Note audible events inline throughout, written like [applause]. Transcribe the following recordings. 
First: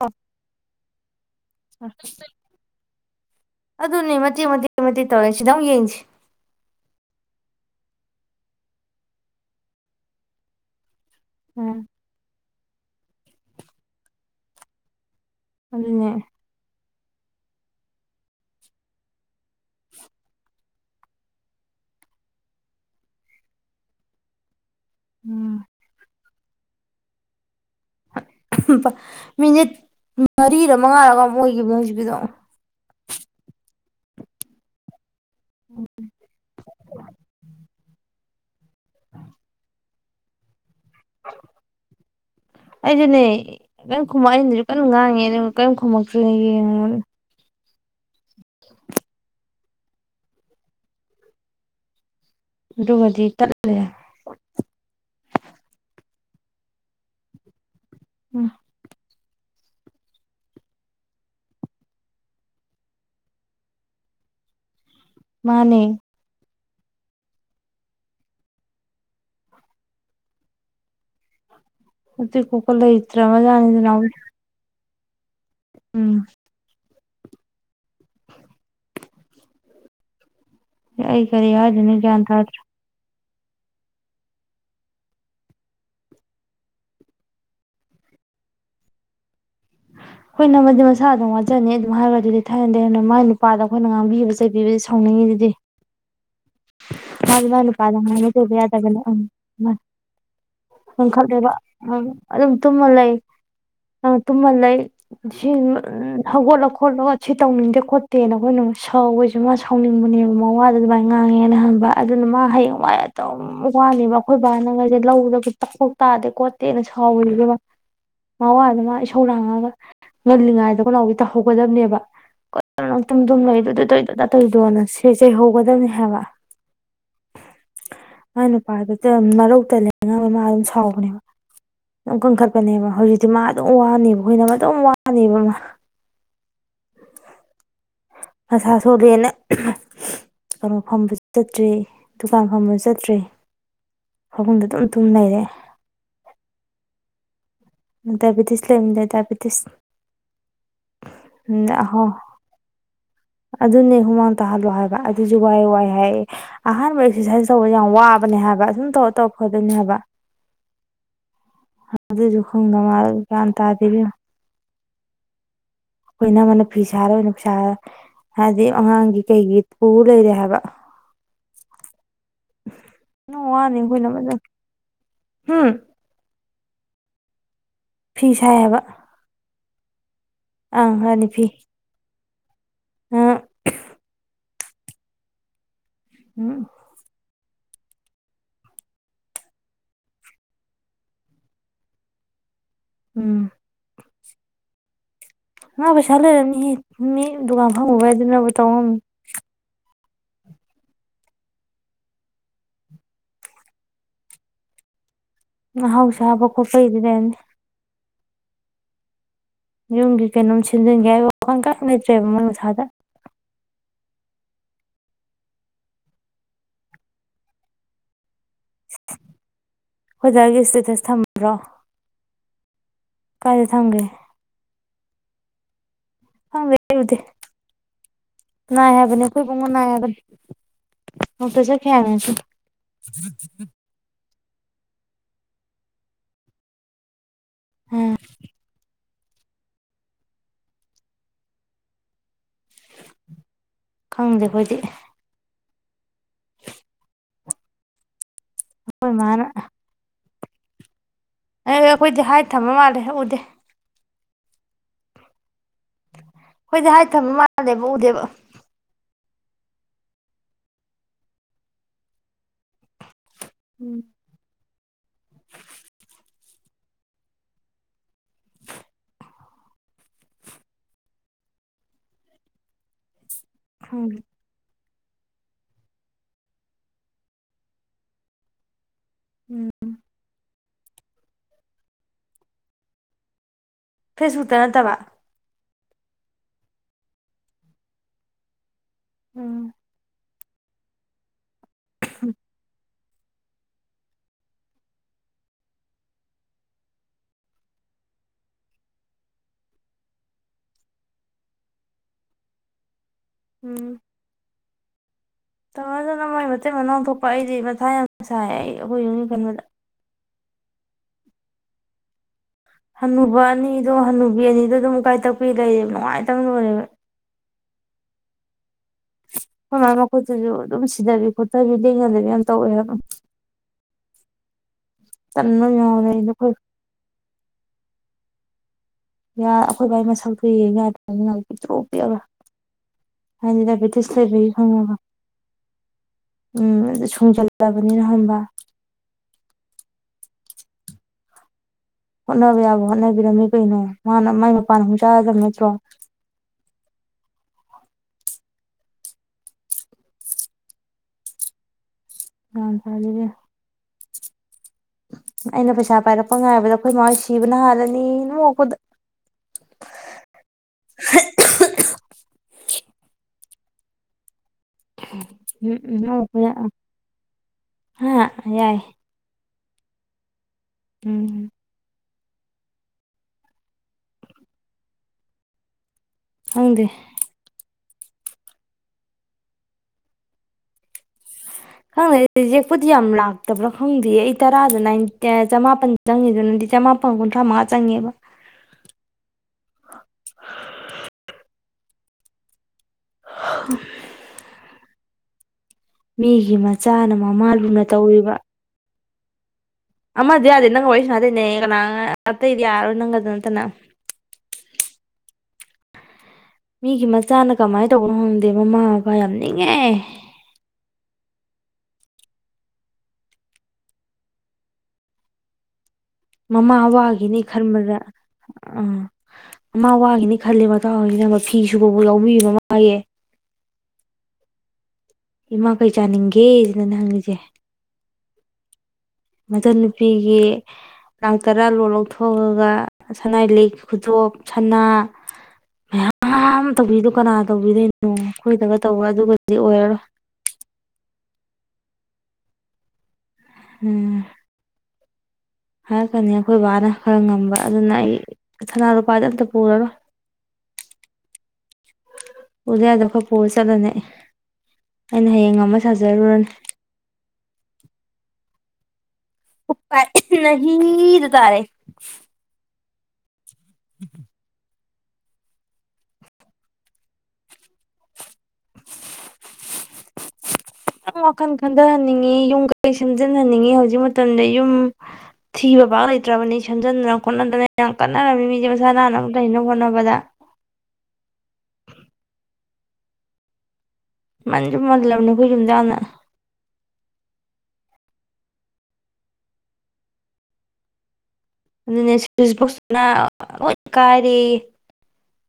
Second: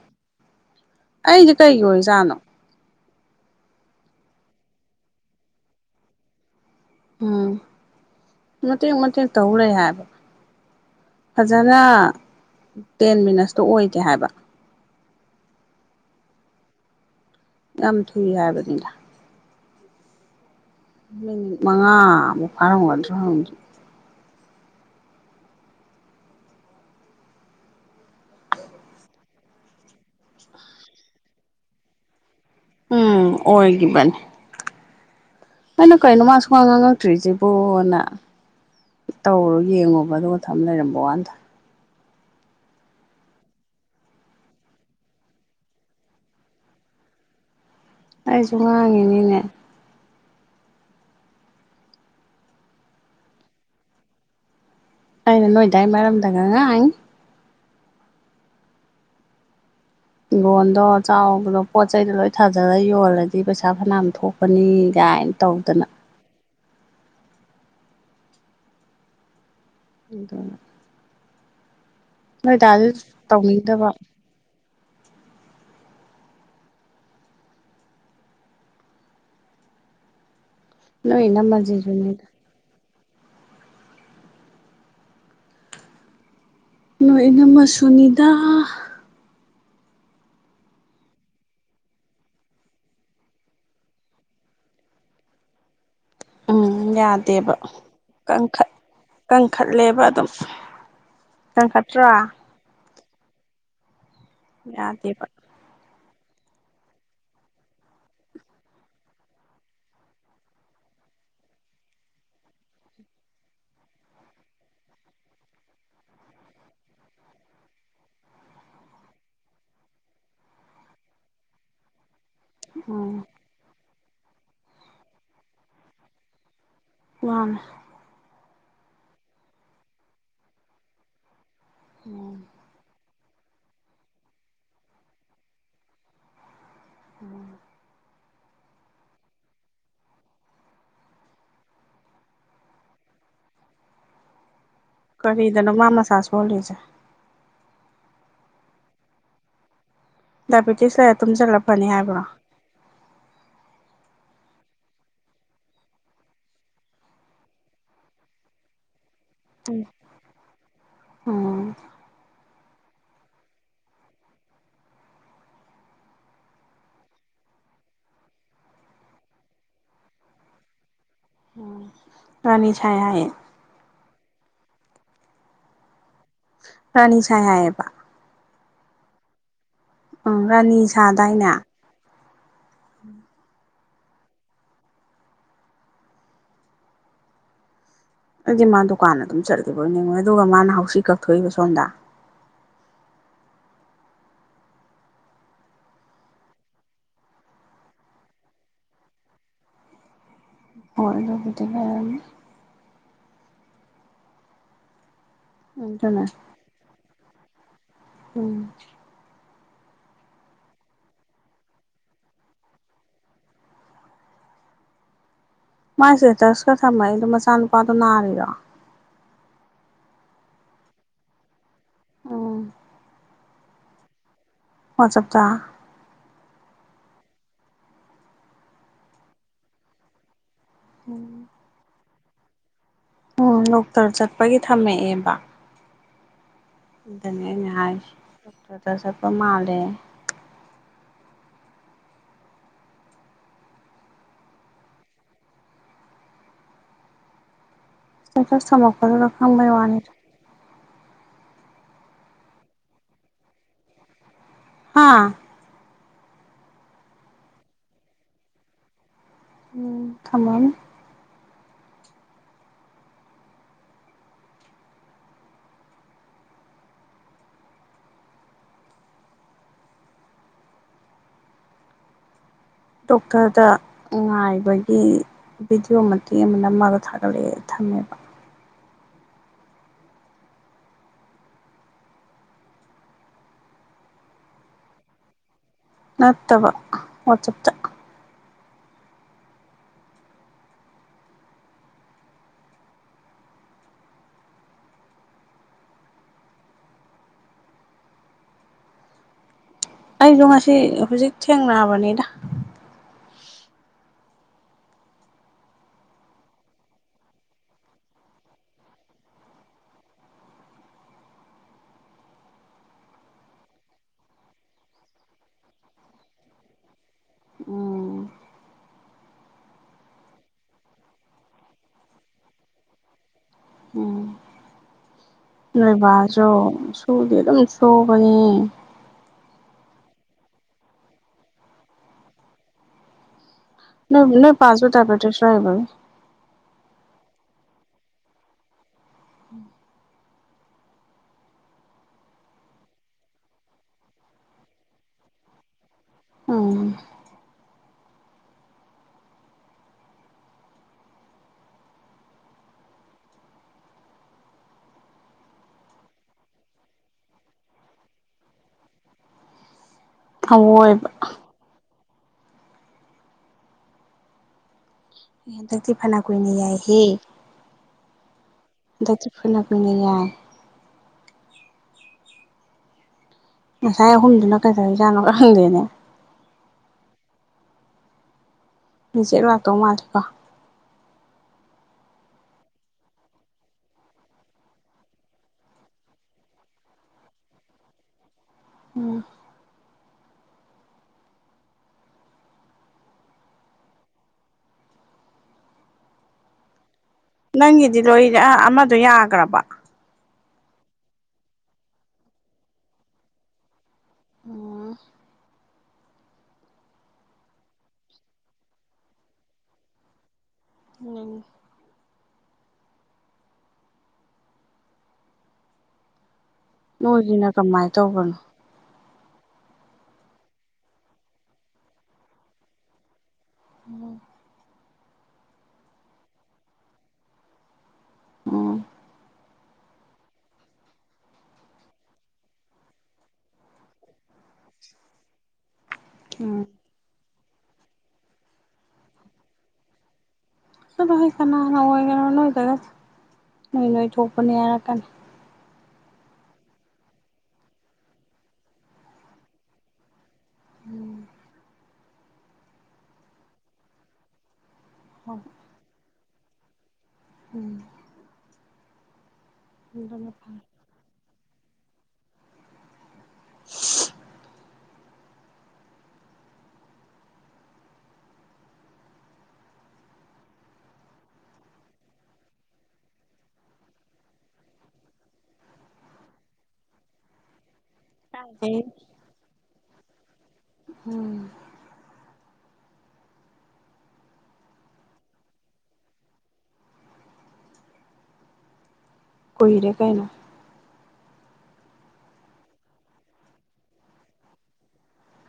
ꯑꯣ ꯑꯩꯗꯤ ꯀꯩꯒꯤ ꯑꯣꯏꯖꯥꯠꯅꯣ ꯑꯗꯨꯅꯦ ꯃꯇꯦꯛ ꯃꯇꯦꯛ ꯃꯇꯦꯛ ꯇꯧꯔꯦ ꯁꯤꯗ ꯑꯃꯨꯛ ꯌꯦꯡꯁꯤ ꯎꯝ ꯃꯇꯦꯛ ꯃꯇꯦꯛ ꯇꯧꯂꯩ ꯍꯥꯏꯕ ꯎꯝ ꯐꯖꯅ ꯇꯦꯟ ꯃꯤꯅꯠꯁꯇꯨ ꯑꯣꯏꯗꯦ ꯍꯥꯏꯕ ꯑꯗꯨꯅꯦ ꯌꯥꯝ ꯊꯨꯏ ꯍꯥꯏꯕꯅꯤꯗ ꯃꯤꯅꯤꯠ ꯃꯉꯥꯃꯨꯛ ꯐꯥꯔꯝꯒꯗ꯭ꯔꯣ ꯎꯝ ꯃꯤꯅꯤꯠ ꯃꯔꯤꯔ ꯃꯉꯥꯔꯒ ꯃꯣꯏꯒꯤ ꯍꯧꯖꯤꯛꯀꯤꯗꯣ ꯎꯝ ꯑꯣꯏꯈꯤꯕꯅꯤ ꯑꯩꯅ ꯀꯩꯅꯣ ꯃꯥ ꯁꯀꯥꯡ ꯉꯥꯡꯉꯛꯇ꯭ꯔꯤꯁꯤꯕꯣꯅ ꯇꯧꯔꯣ ꯌꯦꯡꯉꯣꯕ ꯑꯗꯨꯒ ꯊꯝ ꯂꯩꯔꯝꯃꯣ [inaudible] ꯑꯩꯗꯤꯅꯦ ꯀꯔꯤꯝ ꯈꯃꯛ ꯑꯗꯨꯁꯨ ꯀꯟꯅ ꯉꯥꯡꯉꯦ ꯑꯗꯨꯒ ꯀꯔꯤꯝ ꯈꯨꯝꯃꯛꯇꯅꯦ ꯌꯦꯡꯕꯅꯦ ꯑꯩꯁꯨ ꯉꯥꯡꯉꯤꯅꯤꯅꯦ ꯑꯗꯨꯕꯗꯤ ꯇꯠ ꯂꯩꯔꯦ ꯑꯩꯅꯥ ꯅꯣꯏꯗꯥꯥꯏ ꯃꯔꯝꯗꯉꯪꯉꯤ ꯎꯝ ꯂꯣꯟꯗꯣ ꯆꯥꯎꯕꯗꯣ ꯄꯣꯠ ꯆꯩꯗꯣ ꯂꯣꯏ ꯊꯥꯖꯔ ꯌꯣꯜꯂꯗꯤ ꯄꯩꯁꯥ ꯐꯅꯌꯥꯝ ꯊꯣꯛꯄꯅꯤ ꯏꯅ ꯃꯥꯅꯦ ꯇꯧꯗꯅ ꯍꯗ ꯃꯦ ꯀꯣꯛꯀ ꯂꯩꯇꯔꯕ ꯖꯠꯅꯤ ꯅꯥꯎꯕꯤ ꯎꯝ ꯑꯩ ꯅꯣꯏ ꯀꯔꯤ ꯍꯥꯏꯗꯨꯏꯅꯣ ꯒꯌ꯭ꯥꯟ ꯏꯅꯝꯃꯁꯤꯁꯨꯅꯤꯗ ꯇꯥꯗ꯭ꯔ° ꯅꯣꯏ ꯏꯅꯥꯝꯃꯁꯨꯅꯤꯗ ꯑꯩꯈꯣꯏꯅ ꯑꯃꯗꯤꯗꯤ ꯃꯁꯥ ꯑꯗꯨꯝ ꯋꯥꯖꯅꯤ ꯑꯗꯨꯝ ꯍꯥꯏꯔꯒ ꯑꯗꯨꯗꯤ ꯊꯥꯏꯅꯟꯗꯩ ꯍ ꯃꯥꯏ ꯅꯨꯄꯥꯗ ꯑꯩꯈꯣꯏꯅ ꯉꯥꯡꯕꯤꯕ ꯆꯩꯕꯤꯕꯗꯤ ꯁꯥꯎꯅꯤꯡꯉꯤꯗꯨꯗꯤ ꯎꯝ ꯃꯥ ꯌꯥꯗꯦꯕ ꯃꯥ ꯅꯨꯄꯥꯗ ꯉꯑꯥꯡ ꯅ ꯇꯕ ꯀꯟꯈꯠ ꯌꯥꯗꯕꯅꯦ ꯀꯟꯈꯠꯂꯦꯕ ꯑꯗꯨꯝ ꯀꯟꯈꯠꯂꯦꯕ ꯎꯝ ꯀꯟꯈꯠꯇ꯭ꯔꯥ ꯑꯗꯨꯝ ꯇꯨꯝꯃ ꯂꯩ ꯑ ꯇꯨꯃ ꯂꯩ ꯌꯥꯗꯦꯕ ꯍꯧꯒꯠꯂ ꯈꯣꯠꯂꯒ ꯁꯤ ꯇꯧꯅꯤꯡꯗꯦ ꯈꯣꯠꯇꯦꯅ ꯑꯩꯈꯣꯏꯅ ꯁꯧꯈꯣꯏꯁꯁꯨ ꯃꯥ ꯁꯥꯎꯅꯤꯡꯕꯅꯦꯕ ꯃꯋꯥꯗ ꯑꯗꯨꯃꯥꯏꯅ ꯉꯥꯡꯉꯦꯅ ꯍꯟꯕ ꯑꯗꯨꯅ ꯃꯥ ꯍꯌꯦꯡꯋꯥꯏ ꯑꯗꯨꯝ ꯋꯥꯅꯦꯕ ꯑꯩꯈꯣꯏ ꯕꯥꯅꯉꯩꯁꯦ ꯂꯧꯗ ꯇꯛꯈꯣꯛ ꯇꯥꯗꯦ ꯈꯣꯠꯇꯦꯅ ꯁꯥꯎꯋꯒꯦꯕ ꯃꯥꯋꯥꯗ ꯃꯥ ꯏꯁꯧꯔꯥꯡꯉꯒ ꯉꯜꯂꯤꯉꯩꯗ ꯀꯅꯥꯎꯗꯤ ꯇꯧꯍꯧꯒꯗꯕꯅꯦꯕ ꯇꯨꯝ ꯎꯝ ꯇꯨꯝ ꯂꯩꯗꯣ ꯇꯧꯗꯣꯅ ꯁꯦꯆꯩ ꯍꯧꯒꯗꯕꯅꯤ ꯍꯥꯏꯕ ꯋꯥ ꯃꯥ ꯅꯨꯄꯥꯗꯨ ꯃꯔꯧ ꯇꯜꯂꯦ ꯃꯥ ꯑꯗꯨꯝ ꯁꯥꯎꯕꯅꯦꯕ ꯀꯪꯈꯠꯄꯅꯦꯕ ꯍꯧꯖꯤ ꯃꯥ ꯑꯗꯨꯝ ꯋꯥꯅꯦꯕ ꯑꯩꯈꯣꯏꯅ ꯑꯗꯨꯝ ꯋꯥꯅꯦꯕ ꯃꯥ ꯎꯝ ꯃꯁꯥ ꯁꯣꯂꯦꯅ ꯀꯩꯅꯣ ꯐꯝꯕꯁꯨ ꯆꯠꯇ꯭ꯔꯦ ꯗꯨꯀꯥꯟ ꯐꯝꯕꯁꯨ ꯆꯠꯇ꯭ꯔꯦ ꯐꯃꯨꯡꯗ ꯑꯗꯨꯝ ꯇꯨꯝ ꯂꯩꯔꯦ ꯀꯔꯤꯗꯅ ꯃꯃꯥꯁꯥ ꯁꯣꯂꯤꯁꯦ ꯗꯥꯏꯕꯤꯇꯤꯁ ꯂꯩ ꯂꯩ ꯗꯥꯏꯕꯤꯇꯤꯁ ꯗꯥꯏꯕꯦꯇꯤꯁ ꯀꯌꯥ ꯇꯨꯝꯁꯤꯂ ꯂꯩꯔ ꯐꯥꯅꯤ ꯑꯍꯣ ꯍꯥꯏꯕ꯭ꯔꯣ ꯑꯗꯨꯅꯦ ꯍꯨꯃꯥꯡ ꯇꯥꯍꯜꯂꯣ ꯍꯥꯏꯕ ꯑꯗꯨꯁꯨ ꯋꯥꯏ ꯋꯥꯏ ꯍꯥꯏ ꯑꯍꯥꯟꯕ ꯑꯦꯛꯁꯔꯁꯥꯏꯁ ꯇꯧꯕ ꯌꯥꯝ ꯋꯥꯕꯅꯦ ꯍꯥꯏꯕ ꯁꯨꯝ ꯇꯧꯄ ꯐꯗꯣꯏꯅꯤ ꯍꯥꯏꯕ ꯎꯝ ꯑꯗꯨꯁꯨ ꯈꯪꯗ ꯃꯥꯜ ꯒ꯭ꯌꯥꯟ ꯇꯥꯗꯦ ꯑꯣꯕꯦꯝꯃ ꯑꯩꯈꯣꯏ ꯏꯅꯃꯅ ꯐꯤ ꯁꯥꯔ ꯑꯣꯏꯅ ꯄꯩꯁꯥ ꯍꯥꯏꯕꯗꯤ ꯑꯉꯥꯡꯒꯤ ꯀꯩꯒꯤ ꯄꯨ ꯂꯩꯔꯦ ꯍꯥꯏꯕ ꯎꯝ ꯔꯥꯅꯤꯁ ꯍꯥꯏꯌꯦ [inaudible] ꯔꯥꯅꯤ ꯁꯥꯏ ꯍꯥꯏꯑꯌꯦꯕ ꯐꯤ ꯁꯥꯏ ꯍꯥꯏꯕ ꯎꯝ ꯔꯥꯅꯤ ꯁꯥꯗꯥꯏꯅꯦ ꯎꯝ ꯎꯝ ꯑꯩꯗꯤ ꯃꯥ ꯗꯨꯀꯥꯟ ꯑꯗꯨꯝ ꯆꯠꯂꯤꯕꯣꯏ ꯅꯤꯡꯉꯦ꯫ ꯑꯗꯨꯒ ꯃꯥꯅ ꯍꯧꯁꯤ ꯀꯛꯊꯣꯛꯏꯕ ꯁꯣꯝꯗ ꯎꯝ ꯃ ꯄꯩꯁꯥ ꯂꯩꯔꯝꯅꯤ ꯍꯦ ꯃꯤ ꯗꯨꯀꯥꯟ ꯐꯝꯃꯨꯕꯩ ꯑꯗꯨꯅꯕꯨ ꯇꯧ ꯉꯝꯃꯤꯅꯤ ꯍꯣꯏ ꯑꯗꯨꯕꯨꯗꯤ ꯂꯩꯔꯝꯅꯤ ꯑꯗꯨꯅ ꯍꯧꯁꯥ ꯍꯥꯕ ꯀꯣꯠꯄꯒꯤꯗꯤ ꯂꯩꯔꯝꯅꯤ ꯎꯝ ꯌꯨꯝꯒꯤ ꯀꯩꯅꯣꯝ ꯁꯦꯝꯖꯤꯟꯒꯦ ꯍꯥꯏꯕ ꯋꯥꯈꯜ ꯀꯩꯝ ꯂꯩꯇ꯭ꯔꯦꯕ ꯃꯣꯏ ꯃꯁꯥꯗ ꯃꯥꯏ ꯏꯁꯇꯦꯇꯁꯀ ꯊꯝꯃꯛ ꯏꯗꯣ ꯃꯆꯥꯅꯨꯄꯥꯗꯣ ꯅꯥꯔꯤꯔꯣ ꯑꯩꯈꯣꯏ ꯗꯥꯒꯤ ꯢꯁꯇꯦꯇꯁ ꯊꯝꯕ꯭ꯔꯣ ꯎꯝ ꯀꯥꯏꯗ ꯊꯝꯒꯦ ꯋꯥꯆꯞꯇꯥ ꯈꯪꯗꯦ ꯑꯩ ꯎꯗꯦ ꯅꯥꯏ ꯍꯥꯏꯕꯅꯤ ꯑꯩꯈꯣꯏ ꯄꯨꯡꯉꯣ ꯅꯥꯏ ꯍꯥꯏꯕꯅꯤ ꯎꯝ ꯍꯅꯁꯨ [unintelligible] ꯎꯝ ꯗꯣꯛꯇꯔ ꯆꯠ ꯄꯒꯤ ꯊꯝꯃꯛꯑꯦꯕ ꯎꯝ ꯑꯥ [inaudible] ꯃꯥꯜꯂꯦ ꯈꯪꯗꯦ ꯑꯩꯈꯣꯏꯗꯤ ꯏꯁꯇꯦꯇꯁ ꯑꯩꯈꯣꯏ ꯊꯝꯃꯛꯄꯗꯨꯗ ꯃꯥꯅ ꯈꯪꯕꯩ ꯋꯥꯅꯤꯗ ꯑꯩꯈꯣꯏꯗꯤ ꯍꯥꯏꯠ ꯊꯝꯕ ꯃꯥꯜꯂꯦ ꯎꯗꯦ ꯍꯥꯥ ꯈꯣꯏꯗꯤ ꯍꯥꯏꯠ ꯊꯝꯕ ꯃꯥꯜꯂꯦꯕ ꯎꯗꯦꯕ ꯊꯝꯃꯝꯅꯤ ꯎꯝ ꯇ ꯈꯪꯗꯦ ꯉꯥꯏꯕ ꯚꯤꯗꯤꯑꯣ ꯃꯇꯦꯛ ꯑꯃꯅ ꯅꯝꯃꯒ ꯊꯥꯒꯠꯂꯛꯑꯦ ꯊꯝꯃꯦꯕ ꯎꯝ ꯐꯦꯁꯕꯨꯛꯇ ꯅꯠꯇꯕ ꯅꯠꯇꯕ ꯋꯥꯆꯞꯇ ꯎꯝ ꯎꯝ ꯑꯩꯁꯨ ꯉꯁꯤ ꯍꯧꯖꯤꯛ ꯊꯦꯡꯅꯕꯅꯤꯗ ꯎꯝ ꯇꯧꯃꯗꯅ ꯃꯣꯏ ꯃꯇꯩ ꯃꯅꯥꯎ ꯊꯣꯛꯄ ꯑꯩꯗꯤ ꯃꯊꯥ ꯌꯥꯝ ꯁꯥꯏ ꯑꯩꯈꯣꯏ ꯌꯨꯝꯒꯤ ꯈꯟꯕꯗ ꯍꯅꯨꯕ ꯑꯅꯤꯗꯣ ꯍꯅꯨꯕꯤ ꯑꯅꯤꯗ ꯑꯗꯨꯝ ꯎꯀꯥꯏ ꯇꯛꯄꯤ ꯂꯩꯔꯦꯕ ꯅꯨꯡꯉꯥꯏꯇꯕꯅ ꯂꯣꯏꯔꯦꯕ ꯎꯝ ꯍꯣꯏ ꯃꯈꯨꯠꯇꯁꯨ ꯑꯗꯨꯝ ꯁꯤꯊꯕꯤ ꯈꯣꯠꯊꯕꯤ ꯂꯦꯡꯅꯗꯕꯤ ꯌꯥꯝ ꯇꯧꯋꯦ ꯍꯥꯏ ꯎꯝ ꯑꯃ ꯌꯥꯎꯔꯦ ꯑꯩꯗꯣ ꯅꯣꯏꯕꯥꯁꯨ ꯑꯩꯈꯣꯏ ꯁꯨꯗꯤ ꯑꯗꯨꯝ ꯁꯨ ꯇꯣꯡꯕꯅꯤ ꯌꯥ ꯑꯩꯈꯣꯏ ꯕꯥꯏ ꯃꯁꯛ ꯊꯣꯛꯨꯏ ꯉꯥꯏꯗꯅꯤ ꯉꯥꯏ ꯄꯤꯛꯇꯣꯛꯄꯤꯤꯑꯒ [unintelligible] ꯅ ꯅꯣꯏ ꯄꯁꯣ ꯇ ꯄꯦꯇꯦ ꯁꯋꯥꯥꯏꯕ ꯎꯝ ꯑꯗꯨ ꯁꯨꯡꯖꯜꯂꯕꯅꯤꯅ ꯍꯝꯕ ꯍꯣꯠꯅꯕ ꯌꯥꯕ ꯍꯣꯠꯅꯕꯤꯔꯝꯃꯤ ꯀꯩꯅꯣ ꯃꯥꯅ ꯃꯥꯏ ꯃꯄꯥꯟꯅꯨꯛ ꯆꯥꯒꯗꯕ ꯅꯠꯇ꯭ꯔꯣ ꯎꯝ ꯑ ꯐꯖꯒꯦ ꯑꯩꯅ ꯄꯩꯁꯥ ꯄꯥꯏꯔꯛꯄ ꯉꯥꯏꯕꯗ ꯑꯩꯈꯣꯏ ꯃꯥꯣꯏ ꯁꯤꯕꯅ ꯍꯥꯜꯂꯅꯤ ꯅꯣꯛꯄꯗ ꯊꯃꯣꯏꯕ ꯎꯝ ꯍꯟꯗꯛꯇꯤ ꯎꯝ ꯐꯅ ꯀꯨꯏꯅ ꯑꯣ ꯌꯥꯏꯍꯦ ꯍꯥ ꯌꯥꯏ ꯀꯅ ꯄꯅꯦ ꯌꯥꯏ ꯎꯝꯝ ꯉꯁꯥꯏ ꯑꯍꯨꯝꯗꯨꯅ ꯀꯩꯗꯧꯖꯥꯠꯅꯣ ꯈꯪꯗꯦꯅꯦ ꯍꯪꯗꯦ ꯃꯤꯆꯦꯠ ꯂꯥꯛꯇꯧ ꯃꯥꯂꯦꯀꯣ ꯈꯪꯗꯦ ꯌꯦꯦꯛꯄꯨꯗꯤ ꯌꯥꯝ ꯂꯥꯛꯇꯕ꯭ꯔꯥ ꯈꯪꯗꯦ ꯑꯩ ꯇꯔꯥꯗ ꯆꯃꯥꯄꯜ ꯆꯪꯉꯤꯗꯨꯅꯗꯤ ꯆꯃꯥꯄꯜ ꯀꯨꯟꯊ꯭ꯔꯥ ꯃꯉꯥ ꯆꯪꯉꯦꯕ ꯎꯝ ꯃꯤꯒꯤꯃꯁ ꯅꯪꯒꯤꯗꯤ ꯂꯣꯏꯔꯦ ꯑ ꯑꯃꯗꯣ ꯌꯥꯒ꯭ꯔ ꯭ꯔꯕ ꯃ ꯃ ꯑꯗꯨ ꯌꯥꯗꯦ ꯅꯪ ꯋꯥꯣꯏꯁ ꯃꯥꯗꯦꯅꯦꯗ ꯌꯥꯔꯣ ꯅꯪ ꯑꯗꯨꯅꯅ ꯑꯣꯝ ꯃꯤꯒꯤ ꯃꯆꯥꯅ ꯀꯃꯥꯏꯅ ꯇꯧꯕꯅꯣ ꯍꯪꯗꯦ ꯃꯃꯥ ꯃꯄꯥ ꯌꯥꯝ ꯅꯤꯡꯉꯦ ꯎꯝ ꯃꯃꯥ ꯑꯋꯥꯒꯤꯅꯦ ꯅꯣꯏꯒꯤꯅ ꯀꯃꯥꯏ ꯈꯔꯃꯗ ꯇꯧꯕꯅꯣ ꯑ ꯑꯃ ꯋꯥꯈꯤꯅꯤ ꯈꯜꯜꯂꯤꯦ ꯃꯇꯥꯡ ꯑꯣꯏꯁꯤꯅ ꯐꯤ ꯁꯨꯕꯕꯨ ꯌꯥꯎꯕꯤ ꯃꯥꯌꯦ ꯎꯝ ꯏꯃꯥ ꯀꯩ ꯆꯥꯅꯤꯡꯒꯦꯁꯤꯅꯅꯦ ꯍꯪꯉꯁꯦ ꯎꯝ ꯃꯆꯟꯅꯨꯄꯤꯒꯤ ꯂꯥꯡ ꯇꯔꯥ ꯂꯣꯟ ꯂꯧꯊꯣꯛꯑꯒ ꯁꯅꯥꯏ ꯂꯤꯛ ꯈꯨꯗꯣꯞ ꯁꯅꯥ ꯝ ꯎꯝ ꯇꯗꯨ ꯀꯥꯟꯅ ꯇꯧꯕꯤꯗꯣꯏꯅꯣ ꯑꯩꯈꯣꯏꯗꯒ ꯇꯧꯕ ꯑꯗꯨꯒꯗꯤ ꯑꯣꯏꯔꯔꯣꯏ ꯆꯗꯣꯏ ꯀ ꯅꯒ ꯅꯣꯏꯗ ꯅꯣꯏ ꯅꯣꯏ ꯎꯝ ꯊꯣꯛꯄꯅꯦ ꯍꯥꯏꯔꯛꯀꯥꯟꯅꯤ ꯍꯥꯏꯔꯛꯀꯅꯤ ꯑꯩꯈꯣꯏ ꯕꯕꯥꯅ ꯈꯔ ꯉꯝꯕ ꯑꯗꯨꯅ ꯑꯩ ꯁꯅꯥ ꯂꯨꯄꯥꯗꯤ ꯑꯝꯇ ꯄꯨꯔꯔꯣꯏ ꯎꯝ ꯄꯨꯗ ꯌꯥꯗꯕ ꯈꯔ ꯄꯨꯔ ꯆꯠꯂꯅꯤ ꯑꯩꯅ ꯍꯣꯏ ꯍꯌꯦꯡ ꯉꯝꯃꯥ ꯁꯥ ꯖꯔꯨꯔꯅꯤ ꯎꯝ ꯎꯄꯥꯏ ꯑꯗꯨꯅ [unintelligible] ꯐꯔꯦ ꯅꯍꯤ ꯇꯔꯦ [inaudible] [unintelligible] ꯈꯤꯇꯪ ꯋꯥꯈꯜ ꯈꯟꯊꯍꯟꯅꯤꯡꯉꯤ ꯌꯨꯝ ꯀꯩꯩ ꯁꯦꯝꯖꯤꯟꯍꯟꯅꯤꯡꯉꯤ ꯍꯧꯖꯤꯛ ꯃꯇꯝꯗ ꯌꯨꯝ ꯊꯤꯕ ꯄꯥꯛ ꯂꯩꯇ꯭ꯔꯕꯅꯤ ꯁꯦꯝꯖꯤꯟꯗꯅ ꯈꯣꯠꯅꯗꯅ ꯌꯥꯝ ꯀꯟꯅꯔꯃꯤ ꯃꯤꯖꯦ ꯃꯁꯥ ꯀꯥꯏꯗꯩ ꯅꯥꯟꯅꯕ ꯂꯩꯅꯕ ꯍꯣꯠꯅꯕ ꯕꯗ ꯎꯝ ꯃꯟꯖꯨ ꯃꯜꯂꯕꯅꯤ ꯑꯈꫭꯏ ꯌꯨꯝꯖꯦ ꯌꯝꯅ ꯀꯨꯏꯔꯦ ꯀꯩꯅꫭ ꯑꯗꯨꯅꯦ [unintelligible] ꯀꯥꯏꯔꯦꯌꯦ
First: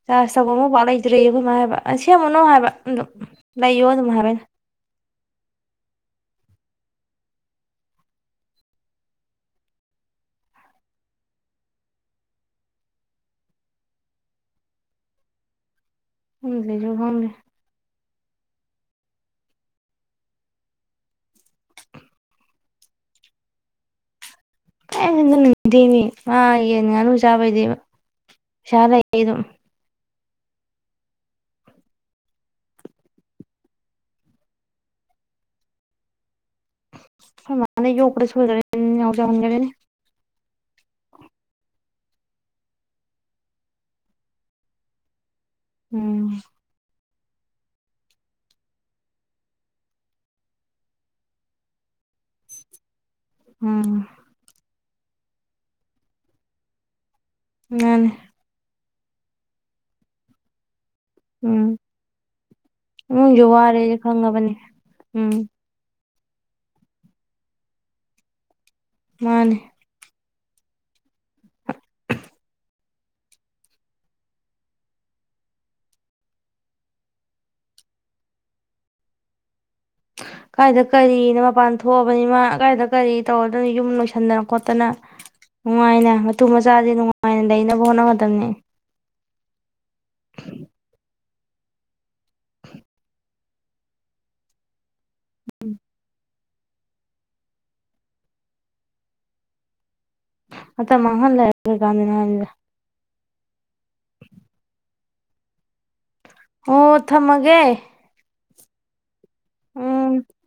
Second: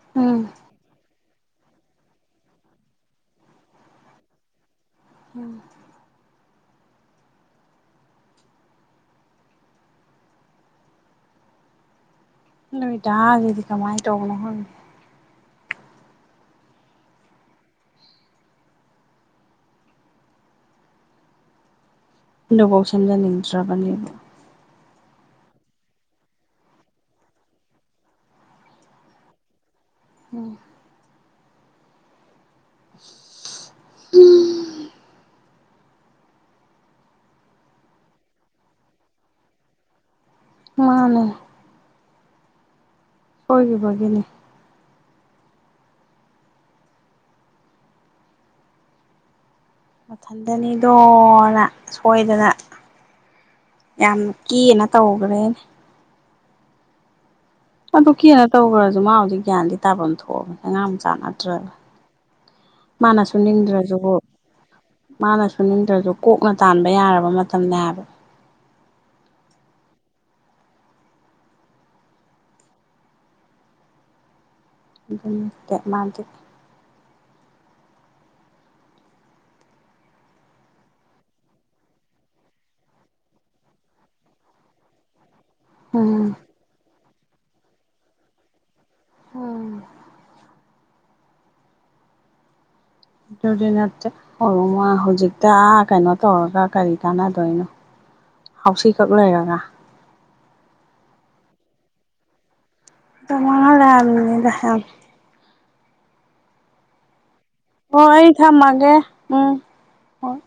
ꯆꯥꯁ ꯎꯝ ꯇꯧꯕꯝ ꯑꯃ ꯕꯥꯎ ꯂꯩꯇꯦ [unintelligible] ꯑꯈꫭꯏꯃꯥ ꯍꯥꯏꯕ ꯑꯩꯅ ꯁꯦꯝꯃꯨꯔꯅꯨ ꯍꯥꯏꯕ ꯑꯗꫭ ꯂꯩꯌꯥ ꯑꯗꯨꯝ ꯍꯥꯏꯕ ꯑꯩꯅ ꯎꯝ ꯅꫭꯏꯗ ꯖꯤꯗꯤ ꯀꯃꯥꯏꯇꯧꯕꯅꫭ ꯈꯪꯗꯦ [unintelligible] ꯑꯗꯨꯕꯨꯛ ꯁꯦꯝꯖꯟ ꯅꯤꯡꯗ꯭ꯔꯕꯅꯦꯕ ꯀꯥꯏꯗꯩꯅꫭꯃꯤ [unintelligible] ꯃꯥ ꯌꯦꯟ ꯉꯥꯅꯨ ꯆꯥꯕꯩꯗꯤ ꯄꯩꯁꯥ ꯂꯩ ꯑꯗꯨꯝ ꯎꯝ [unintelligible] ꯍꯨꯝ ꯑꯈꫭꯏ ꯃꯥꯅ ꯌꫭꯛꯄꯗ ꯁꫭꯏꯒ꯭ꯔꯦꯅꯦ ꯅꯥꯎ ꯆꯥꯎꯍꯟ ꯒ꯭ꯔꯦꯅꯦ ꯃꯥꯅꯦ ꯁꫭꯏꯒꯤꯕꯒꯤꯅꯦ ꯎꯝ ꯃꯊꯟꯗꯅꯤꯗꯣꯅ ꯁꯣꯏꯗꯅ ꯎꯝ ꯌꯥꯝ ꯀꯩꯅ ꯇꯧꯈ꯭ꯔꯦ ꯃꯥꯅꯦ ꯑꯗꯨ ꯀꯦꯅ ꯇꯧꯒ꯭ꯔ ꯖꯨ ꯃꯥ ꯍꯧꯖꯤꯛ ꯒ꯭ꯌꯥꯟꯗꯤ ꯇꯥꯕꯝ ꯊꯣꯛꯑꯕꯅꯤ ꯑꯉꯥꯡꯁ ꯃꯥꯆꯥ ꯎꯝ ꯅꯠꯇ꯭ꯔꯒꯥ ꯃꯥꯅ ꯏꯃꯨꯡꯁꯨ ꯋꯥꯔꯦꯁꯦ ꯁꯨꯅꯤꯡꯗ꯭ꯔꯥꯖꯨꯀꫭ ꯈꯪꯉꯕꯅꯤ ꯎꯝ ꯃꯥꯅꯁꯨꯅꯤꯡꯗ꯭ꯔꯥꯖꯨ ꯀꯣꯛꯅ ꯇꯥꯟꯕ ꯌꯥꯔꯕ ꯃꯇꯝꯅꯦ ꯍꯥꯏꯕ ꯃꯥꯅꯦ ꯑꯗꯨꯅꯠꯇꯦ ꯃꯥꯗꯤ ꯀꯥꯏꯗ ꯀꯔꯤꯅꯣ ꯃꯄꯥꯟ ꯊꯣꯛꯑꯕꯅꯤ ꯃꯥ ꯀꯥꯏꯗ ꯀꯔꯤ ꯇꯧꯔꯗꯣꯏꯅꯣ ꯌꯨꯝ ꯂꯣꯏꯁꯟꯗꯅ ꯈꯣꯠꯇꯅ ꯅꯨꯡꯉꯥꯏꯅꯦ ꯎꯝ ꯃꯇꯨ ꯃꯆꯥꯖꯦ ꯅꯨꯡꯉꯥꯏ ꯉꯥꯏꯅ ꯂꯩꯅꯕ ꯍꯣꯠꯙꯒꯗꯥꯕꯅꯦ ꯎꯝ ꯑꯗꯨꯗꯤ ꯅꯠꯇꯦ [unintelligible] ꯍꯧꯖꯤꯛꯇꯥ ꯀꯩꯅꯣ ꯇꯧꯔꯒ ꯀꯔꯤ ꯀꯥꯟꯅꯗꯣꯏꯅꯣ ꯍꯥꯎꯁꯤ ꯀꯛ ꯂꯩꯔꯒ ꯃꯇꯝ ꯃꯥꯡꯍꯜ ꯂꯩꯔ ꯀꯩ ꯀꯟꯗꯣꯏꯅꯣ ꯍꯥꯏꯕꯅꯤꯗ ꯃꯇꯥꯝ ꯃꯪꯍꯜꯂꯦ ꯍꯥꯏꯃꯤꯗ ꯌꯥꯝ ꯑꯣ ꯊꯝꯃ ꯒꯦ ꯑꯣ ꯑꯩ ꯊꯝꯃꯒꯦ ꯎꯝ ꯎꯝ ꯍꯣꯏ